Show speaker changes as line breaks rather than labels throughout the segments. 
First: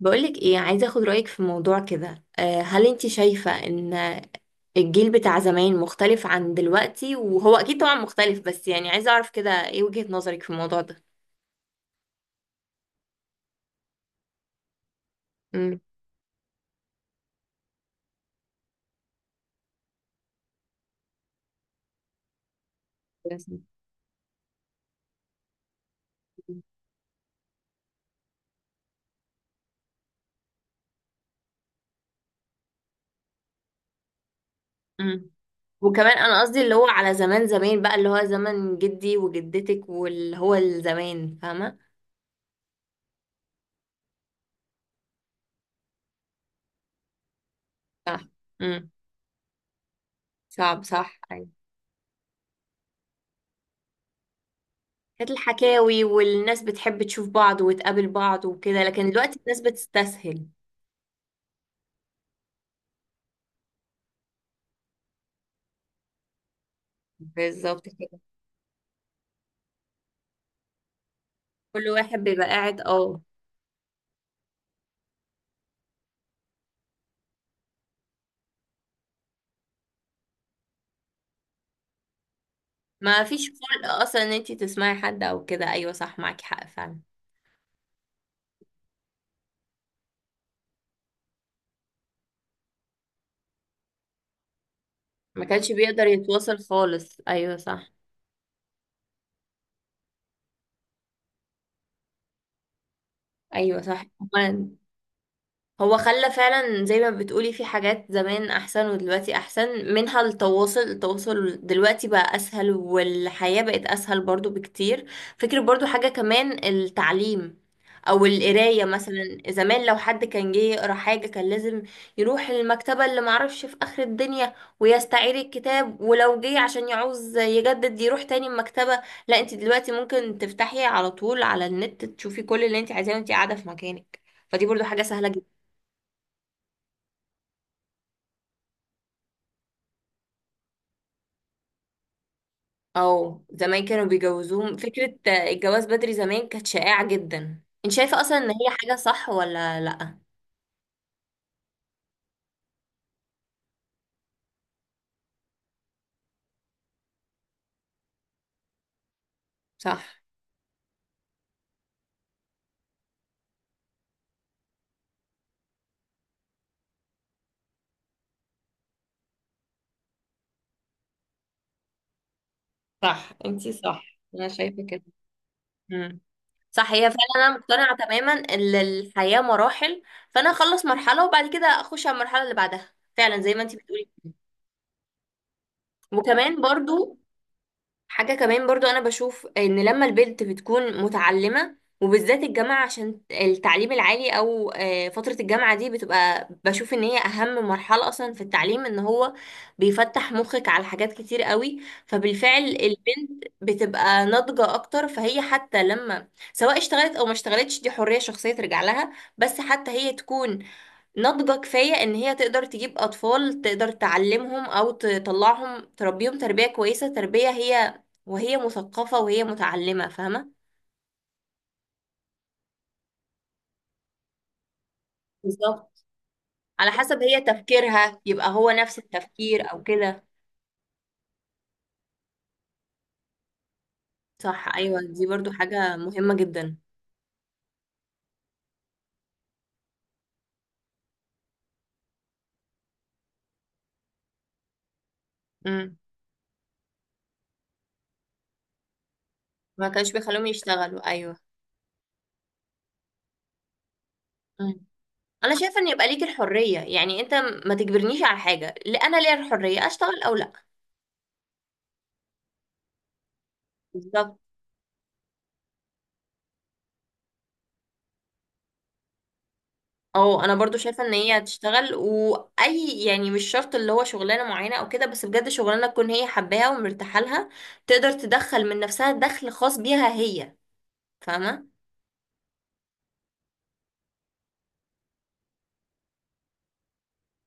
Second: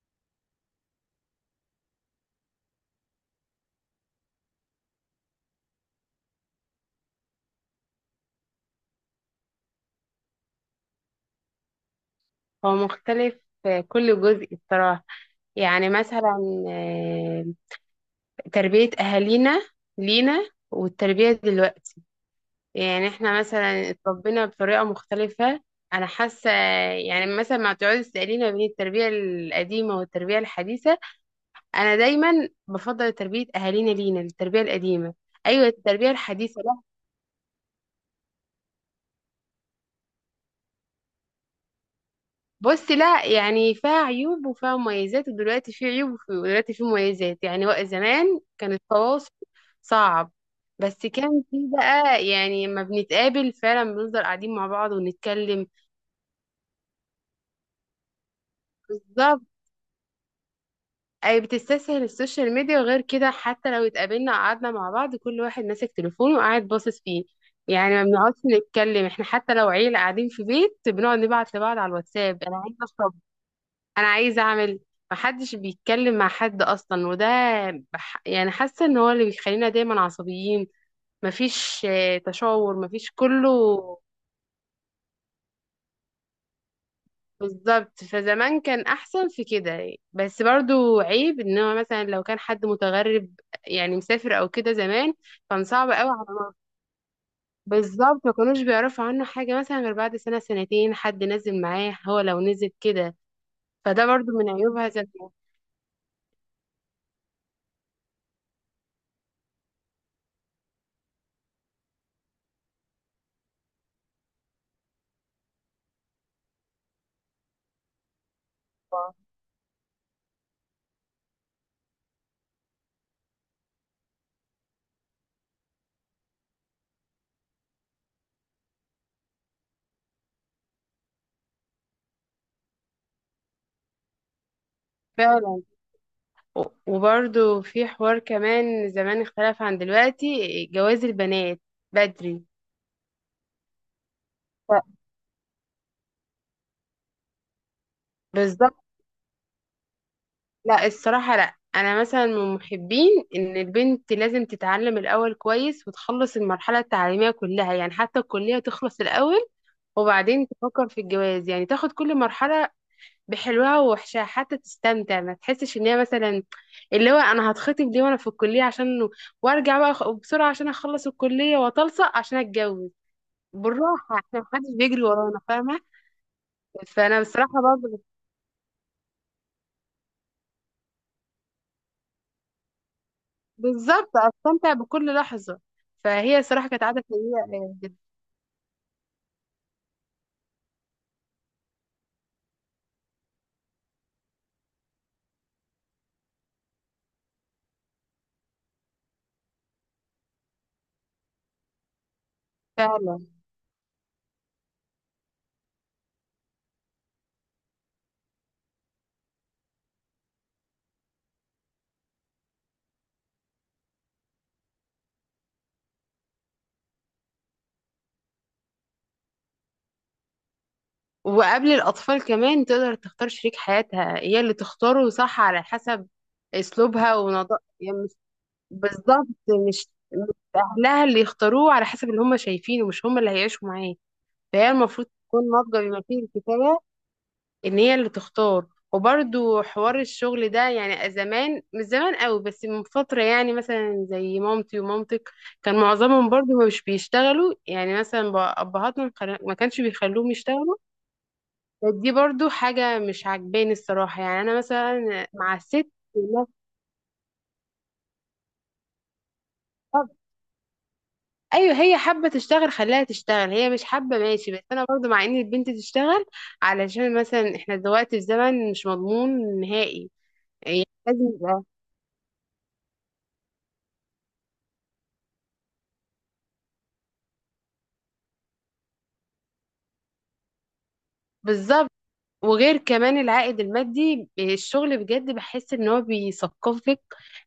بقولك ايه، عايزة اخد رأيك في موضوع كده. هل انت شايفة ان الجيل بتاع زمان مختلف عن دلوقتي؟ وهو اكيد طبعا مختلف، بس يعني عايزة اعرف كده ايه وجهة نظرك في الموضوع ده.
هو مختلف في كل جزء بصراحة.
امم.
يعني مثلا آه، تربية أهالينا لينا والتربية دلوقتي. يعني احنا مثلا اتربينا بطريقة مختلفة، أنا حاسة. يعني مثلا ما تقعدي تسأليني ما بين التربية القديمة والتربية الحديثة، أنا دايما بفضل تربية أهالينا لينا التربية القديمة.
مم.
أيوة، التربية
وكمان انا قصدي
الحديثة.
اللي هو على زمان زمان بقى، اللي هو زمن جدي وجدتك واللي هو الزمان، فاهمة؟
بص، لا يعني فيها عيوب وفيها مميزات، ودلوقتي في عيوب ودلوقتي في مميزات، يعني زمان
صح.
كان
مم.
التواصل صعب.
صعب،
بس
صح،
كان في
أيوة.
بقى، يعني لما بنتقابل فعلا بنفضل قاعدين مع بعض
كانت
ونتكلم.
الحكاوي والناس بتحب تشوف بعض وتقابل بعض وكده، لكن دلوقتي
بالظبط.
الناس بتستسهل.
اي، بتستسهل السوشيال ميديا، وغير كده حتى لو اتقابلنا قعدنا مع بعض كل واحد ماسك تليفونه وقاعد باصص فيه.
بالظبط
يعني ما
كده.
بنقعدش نتكلم احنا، حتى لو عيلة قاعدين في بيت بنقعد نبعت لبعض على
كل واحد
الواتساب،
بيبقى
انا عايزة
قاعد،
اشرب،
اه.
انا عايزه اعمل. محدش بيتكلم مع حد اصلا، وده يعني حاسه ان هو اللي بيخلينا دايما عصبيين. مفيش تشاور، مفيش
ما فيش
كله.
خلق اصلا ان انتي تسمعي حد او كده، ايوه صح، معاكي حق فعلا.
بالظبط، فزمان كان احسن في كده. بس برضو عيب ان هو مثلا لو كان حد متغرب يعني مسافر او كده زمان،
ما
كان
كانش
صعب
بيقدر
قوي على مصر.
يتواصل خالص، ايوه صح.
بالظبط، ما كانوش بيعرفوا عنه حاجه مثلا غير بعد سنه سنتين حد نزل معاه، هو لو نزل كده.
ايوه
فده
صح
برضو من
هما.
عيوبها ذات نفسها.
هو خلى فعلا زي ما بتقولي، في حاجات زمان احسن ودلوقتي احسن منها. التواصل، التواصل دلوقتي بقى اسهل، والحياة بقت اسهل برضو بكتير. فكرة برضو، حاجة كمان التعليم او القراية مثلا. زمان لو حد كان جه يقرا حاجة كان لازم يروح المكتبة اللي معرفش في اخر الدنيا ويستعير الكتاب، ولو جه عشان يعوز يجدد يروح تاني المكتبة. لا انت دلوقتي ممكن تفتحي على طول على النت، تشوفي كل اللي انت عايزاه وانت قاعدة في مكانك، فدي برضو حاجة سهلة جدا.
فعلا. وبرضو في حوار كمان زمان اختلف عن دلوقتي، جواز البنات بدري.
او زمان كانوا بيجوزوهم.
ف-
فكرة الجواز بدري زمان كانت شائعة جدا. انت شايفة اصلا ان هي
بالظبط.
حاجة صح ولا لأ؟
لا، الصراحة لا، أنا مثلا من محبين إن البنت لازم تتعلم الأول كويس وتخلص المرحلة التعليمية كلها، يعني حتى الكلية تخلص الأول
صح.
وبعدين تفكر في الجواز. يعني تاخد كل مرحلة بحلوها ووحشها حتى تستمتع، ما تحسش إن هي مثلا اللي هو أنا هتخطب ليه وأنا في الكلية عشان، وأرجع بقى بسرعة عشان أخلص الكلية وأتلصق عشان أتجوز.
صح، انتي
بالراحة،
صح،
احنا
انا
محدش
شايفة كده.
بيجري ورانا فاهمة.
مم. صح، هي
فأنا
فعلا
بصراحة
انا مقتنعة
برضه
تماما ان الحياة مراحل. فانا اخلص مرحلة وبعد كده اخش على المرحلة اللي بعدها، فعلا زي ما انتي بتقولي.
بالظبط أستمتع بكل لحظة. فهي
وكمان
صراحة كانت عادة
برضو
سيئة جدا.
حاجة كمان برضو، أنا بشوف إن لما البنت بتكون متعلمة، وبالذات الجامعة، عشان التعليم العالي أو فترة الجامعة دي، بتبقى بشوف إن هي أهم مرحلة أصلا في التعليم. إن هو بيفتح مخك على حاجات كتير قوي، فبالفعل
فعلا.
البنت بتبقى ناضجة أكتر. فهي حتى لما سواء اشتغلت أو ما اشتغلتش، دي حرية شخصية ترجع لها. بس حتى هي تكون ناضجة كفاية ان هي تقدر تجيب اطفال، تقدر تعلمهم او تطلعهم، تربيهم تربية كويسة، تربية هي وهي مثقفة وهي متعلمة، فاهمة.
وقبل الأطفال كمان تقدر تختار شريك حياتها، هي اللي تختاره، صح، على
بالظبط.
حسب
على
أسلوبها
حسب هي
ونضا يعني
تفكيرها، يبقى هو نفس
بالظبط،
التفكير او
مش
كده.
مش أهلها اللي يختاروه على حسب اللي هم شايفينه، مش هم اللي هيعيشوا معاه.
صح،
فهي
ايوه
المفروض
دي
تكون
برضو
ناضجة
حاجة
بما فيه
مهمة جدا.
الكفاية ان هي اللي تختار. وبرضو حوار الشغل ده، يعني زمان مش زمان قوي بس من فترة، يعني مثلا زي مامتي ومامتك كان
امم.
معظمهم برضو مش بيشتغلوا، يعني مثلا ابهاتنا ما كانش
ما كانش
بيخلوهم
بيخلوهم
يشتغلوا.
يشتغلوا، ايوه.
بس دي برضو حاجة مش عجباني الصراحة، يعني انا
مم.
مثلا
انا
مع
شايفة ان
الست.
يبقى ليك
لا،
الحرية، يعني انت ما تجبرنيش على حاجة. لا، انا ليا الحرية،
طب
اشتغل او لا.
ايوه هي حابة تشتغل خليها تشتغل، هي مش حابة
بالظبط.
ماشي، بس انا برضو مع ان البنت تشتغل، علشان مثلا احنا دلوقتي في زمن مش مضمون نهائي،
اه، انا برضو
يعني
شايفه ان
لازم
هي
يبقى
هتشتغل. واي يعني مش شرط اللي هو شغلانه معينه او كده، بس بجد شغلانه تكون هي حباها ومرتاحه لها. تقدر تدخل من نفسها دخل خاص بيها هي، فاهمه.
بالظبط. وغير كمان العائد المادي، الشغل بجد بحس ان هو بيثقفك،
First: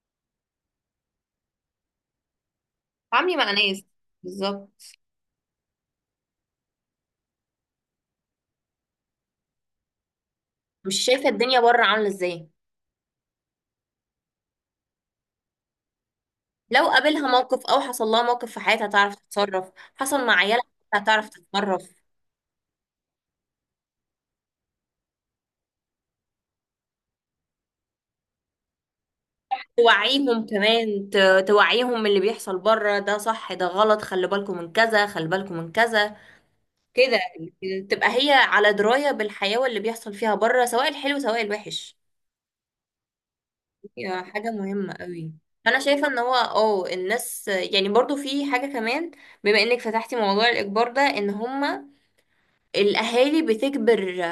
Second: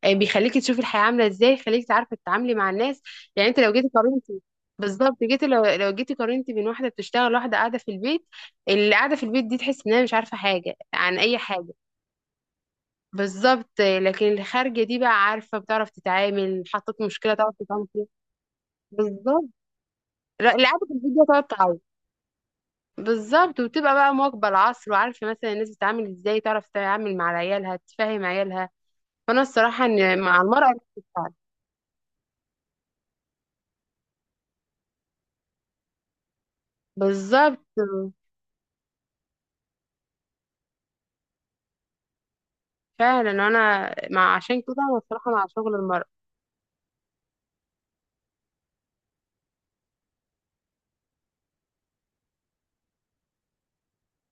بيخليكي تشوفي الحياة عاملة ازاي، خليكي تعرفي تتعاملي مع الناس.
تعاملي
يعني
مع
انت لو
ناس.
جيتي قارنتي،
بالظبط.
بالظبط، جيتي لو لو جيتي قارنتي بين واحدة بتشتغل واحدة قاعدة في البيت. اللي قاعدة في البيت دي تحس انها مش عارفة حاجة
مش
عن
شايفه
اي
الدنيا
حاجة.
بره عامله ازاي.
بالظبط، لكن الخارجة دي بقى عارفة، بتعرف تتعامل،
لو
حطيت
قابلها
مشكلة تعرف
موقف او
تتعامل
حصل
فيها.
لها موقف في حياتها هتعرف
بالظبط،
تتصرف، حصل مع
لا،
عيالها
اللي قاعدة في البيت دي
هتعرف
هتقعد تعيط.
تتصرف.
بالظبط، وتبقى بقى مواكبة العصر وعارفة مثلا الناس بتتعامل ازاي، تعرف تتعامل مع عيالها تفهم عيالها. فأنا الصراحة إن مع
توعيهم
المرأة
كمان،
بتتفاعل.
توعيهم من اللي بيحصل بره. ده صح ده غلط، خلي بالكم من كذا، خلي بالكم من كذا كده.
بالظبط،
تبقى هي على دراية بالحياة واللي بيحصل فيها بره، سواء الحلو سواء الوحش.
فعلا أنا
هي
مع،
حاجة
عشان كده
مهمة
أنا
قوي.
الصراحة مع شغل
أنا
المرأة.
شايفة إن هو الناس يعني برضو في حاجة كمان. بما إنك فتحتي موضوع الإجبار ده، إن هما الأهالي بتجبر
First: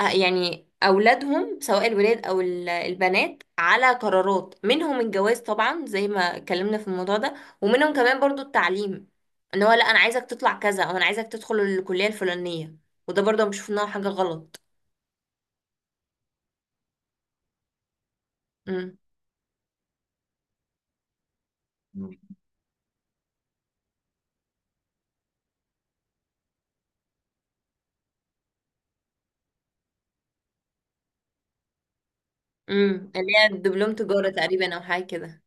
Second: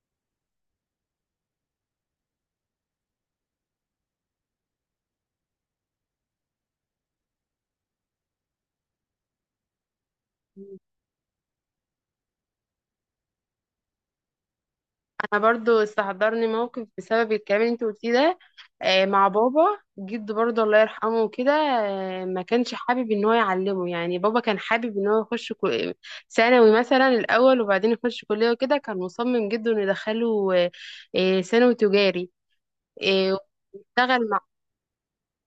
يعني أولادهم، سواء الولاد أو البنات، على قرارات منهم. الجواز طبعا زي ما اتكلمنا في الموضوع ده، ومنهم كمان برضو التعليم، إن هو لأ أنا عايزك تطلع كذا أو أنا عايزك تدخل الكلية الفلانية. وده برضه بشوف إنها حاجة غلط.
انا برضو استحضرني موقف بسبب الكلام اللي انت قلتيه ده،
امم.
مع بابا، جد برضو الله يرحمه وكده.
مم.
ما كانش حابب ان هو يعلمه، يعني بابا كان حابب ان هو يخش ثانوي مثلا الاول وبعدين يخش كلية وكده، كان مصمم جدا انه يدخله ثانوي تجاري،
امم، اللي
آه،
هي دبلوم
يشتغل
تجارة
مع،
تقريبا او حاجة كده.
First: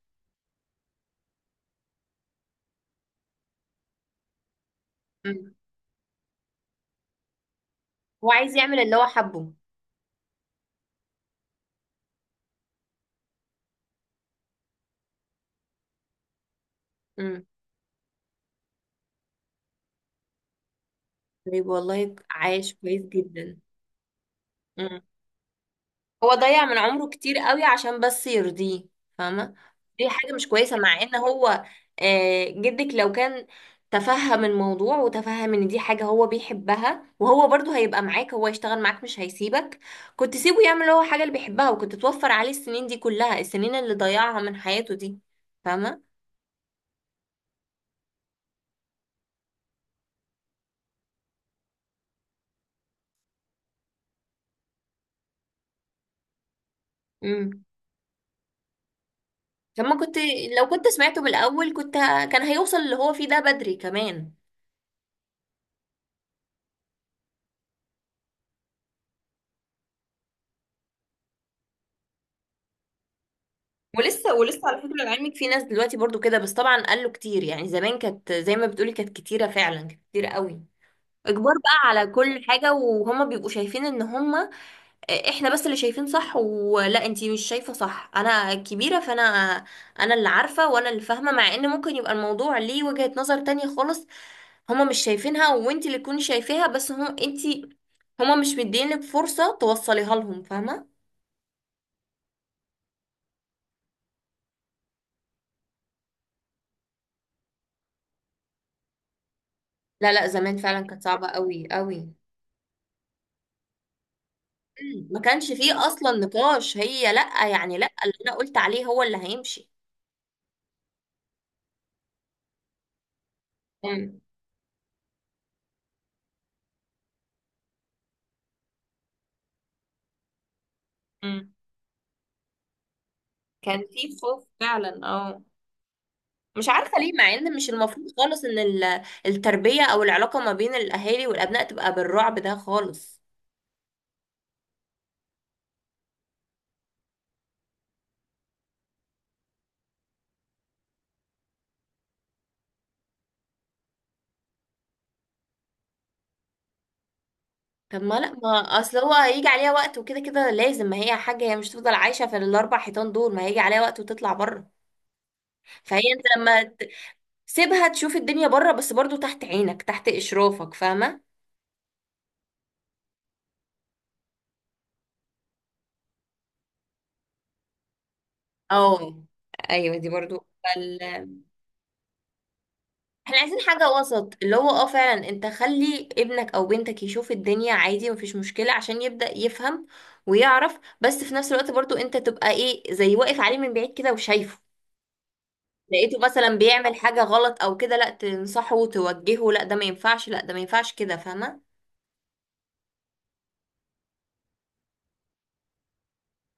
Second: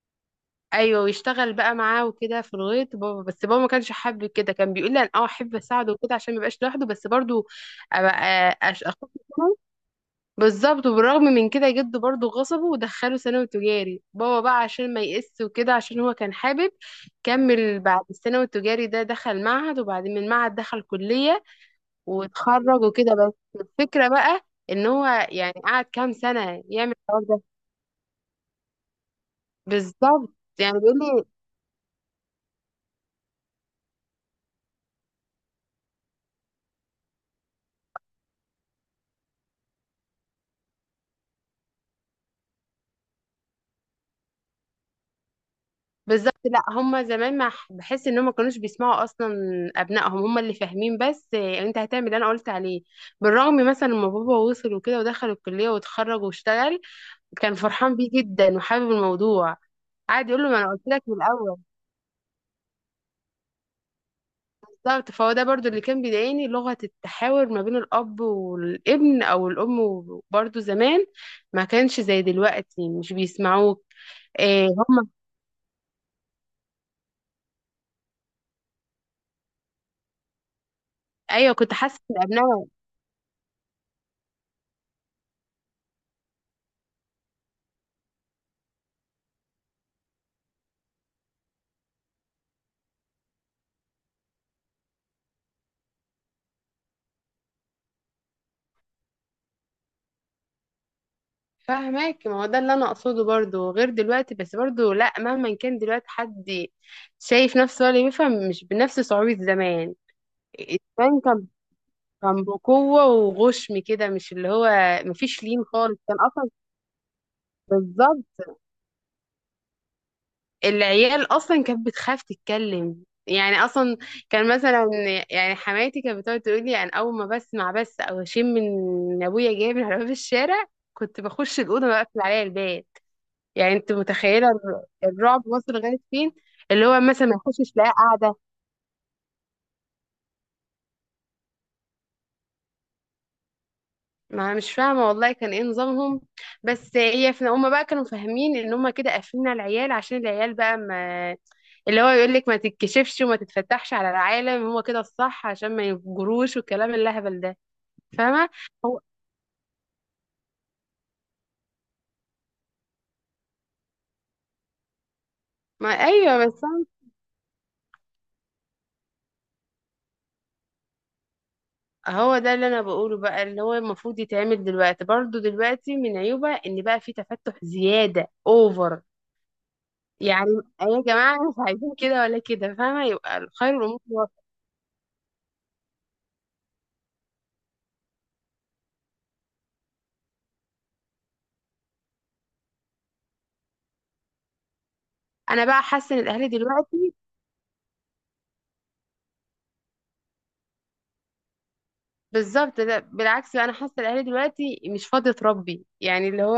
ايوه ويشتغل بقى معاه وكده في الغيط بابا، بس بابا ما كانش حابب كده، كان بيقول لي انا
امم.
احب اساعده وكده عشان ما يبقاش لوحده، بس برضو ابقى
هو عايز يعمل اللي هو
اخد.
حبه.
بالظبط، وبالرغم من كده جده برضه غصبه ودخله ثانوي تجاري بابا بقى عشان ما يقس وكده عشان هو كان حابب
امم.
كمل، بعد الثانوي التجاري ده دخل معهد وبعدين من معهد دخل كلية
طيب، والله عايش
واتخرج
كويس
وكده. بس
جدا.
الفكرة بقى ان
امم.
هو يعني قعد كام
هو
سنة
ضيع من
يعمل
عمره
الحوار
كتير
ده.
قوي عشان بس يرضيه، فاهمة. دي حاجة
بالظبط،
مش كويسة
يعني بيقول
مع ان
لي،
هو جدك لو كان تفهم الموضوع وتفهم ان دي حاجة هو بيحبها، وهو برضو هيبقى معاك، هو يشتغل معاك مش هيسيبك. كنت سيبه يعمل هو حاجة اللي بيحبها، وكنت توفر عليه السنين دي كلها، السنين اللي ضيعها من حياته دي، فاهمة.
بالظبط، لا هما زمان ما ح- بحس ان هما ما كانوش بيسمعوا اصلا ابنائهم، هما اللي فاهمين بس، إيه، انت هتعمل اللي انا قلت عليه. بالرغم مثلا لما بابا وصل وكده ودخل الكلية واتخرج واشتغل كان
مم.
فرحان بيه جدا وحابب الموضوع،
طب ما كنت،
قعد يقول له ما
لو
انا قلت
كنت
لك من
سمعته من
الاول.
الأول كنت كان هيوصل اللي هو فيه ده بدري كمان.
بالظبط، فهو ده برضو اللي كان بيضايقني، لغة التحاور ما بين الاب والابن او الام، برضو زمان ما كانش زي دلوقتي مش بيسمعوك.
ولسه ولسه،
إيه
على فكرة،
هم،
لعلمك، في ناس دلوقتي برضو كده، بس طبعا قالوا كتير يعني. زمان كانت زي ما بتقولي، كانت كتيرة فعلا، كانت كتيرة قوي.
ايوه
اجبار
كنت
بقى
حاسه
على
ان
كل
ابنائي،
حاجة، وهما بيبقوا شايفين ان هما احنا بس اللي شايفين صح. ولا انتي مش شايفة صح؟ انا كبيرة، فانا انا اللي عارفة وانا اللي فاهمة، مع ان ممكن يبقى الموضوع ليه وجهة نظر تانية خالص، هما مش شايفينها وانت اللي تكوني شايفاها. بس هم انت، هما مش مدينك فرصة توصليها لهم، فاهمة.
فاهمك. ما هو ده اللي انا اقصده برضو، غير دلوقتي بس برضو لا، مهما كان دلوقتي حد شايف نفسه ولا بيفهم، مش بنفس صعوبة زمان.
لا لا، زمان فعلا كانت
زمان
صعبة
كان
قوي قوي.
كان بقوة وغشم كده، مش اللي هو
مم. ما
مفيش
كانش
لين
فيه
خالص
اصلا
كان اصلا.
نقاش، هي لا يعني، لا، اللي
بالظبط،
انا قلت عليه هو اللي هيمشي.
العيال اصلا كانت بتخاف تتكلم يعني اصلا،
مم.
كان مثلا يعني حماتي كانت بتقعد تقول لي انا اول ما بسمع بس او اشم من ابويا جاي من على باب الشارع كنت
مم.
بخش الاوضه بقفل عليا الباب. يعني
كان
انت
في خوف
متخيله
فعلا، اه.
الرعب وصل لغايه فين؟
مش
اللي
عارفة
هو
ليه، ليه،
مثلا
مع
ما
ان مش
يخشش، لا
المفروض
قاعده،
خالص ان التربية او العلاقة ما بين الاهالي والابناء تبقى بالرعب ده خالص.
ما أنا مش فاهمة والله كان ايه نظامهم. بس هي في هما بقى كانوا فاهمين ان هما كده قافلين على العيال عشان العيال بقى، ما اللي هو يقول لك ما تتكشفش وما تتفتحش على العالم هو كده الصح عشان ما يفجروش، والكلام اللهبل ده.
طب ما لا، ما
فاهمه.
اصل
هو
هو هيجي عليها وقت، وكده كده لازم. ما هي حاجه، هي مش تفضل عايشه في الاربع حيطان دول، ما هيجي عليها وقت وتطلع بره.
ما
فهي انت
ايوه، بس
لما سيبها تشوف الدنيا بره، بس برضو تحت عينك، تحت اشرافك، فاهمه.
هو ده اللي انا بقوله بقى، اللي هو المفروض يتعمل دلوقتي برضو، دلوقتي من عيوبها ان بقى في تفتح زياده اوفر.
اه. ايوه دي برضو
يعني أيوة يا جماعه، مش عايزين كده ولا كده فاهمه،
احنا
يبقى
عايزين
خير
حاجه
الامور
وسط،
الوسط.
اللي هو اه فعلا، انت خلي ابنك او بنتك يشوف الدنيا عادي، مفيش مشكله عشان يبدا يفهم ويعرف، بس في نفس الوقت برضو انت تبقى ايه، زي واقف عليه من بعيد كده وشايفه.
انا بقى حاسه
لقيته
ان الاهالي
مثلا بيعمل
دلوقتي،
حاجة غلط او كده، لا تنصحه وتوجهه، لا ده ما ينفعش، لا ده ما ينفعش كده، فاهمة.
بالظبط، لا، بالعكس، لا انا حاسه الاهالي دلوقتي مش فاضيه تربي، يعني اللي هو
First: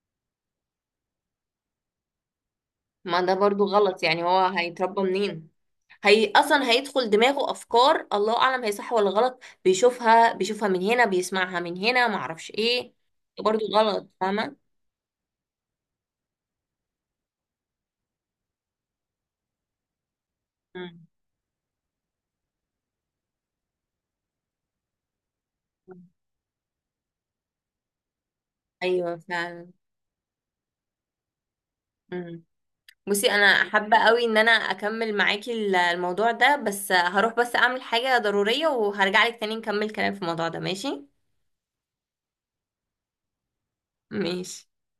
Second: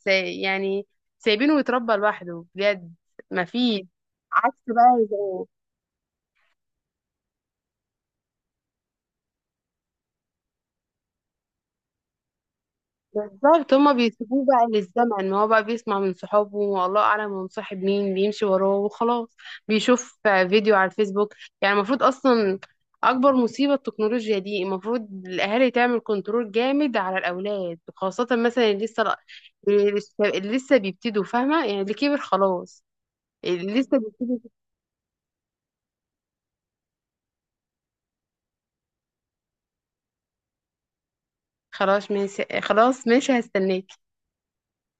يعني سايبينه يتربى لوحده بجد.
ما ده برضو
مفيش
غلط، يعني هو
عكس
هيتربى
بقى زمان.
منين؟ هي اصلا هيدخل دماغه افكار الله اعلم هي صح ولا غلط. بيشوفها بيشوفها من هنا، بيسمعها من هنا، ما اعرفش ايه. برضو
بالظبط، هما
غلط،
بيسيبوه
فاهمة.
بقى للزمن، ما هو بقى بيسمع من صحابه والله اعلم هو مصاحب مين بيمشي وراه وخلاص، بيشوف فيديو على
مم.
الفيسبوك. يعني المفروض اصلا، اكبر مصيبة التكنولوجيا دي، المفروض الاهالي تعمل كنترول جامد على الاولاد، خاصة مثلا اللي
ايوه فعلا.
لسه اللي لسه بيبتدوا فاهمة، يعني اللي كبر
مم.
خلاص.
بصي، انا
اللي
حابة
لسه
قوي ان
بيبتدوا،
انا اكمل معاكي الموضوع ده، بس هروح بس اعمل حاجة ضرورية وهرجع لك تاني نكمل كلام في الموضوع ده، ماشي؟
خلاص ماشي، خلاص ماشي، هستناك.
ماشي.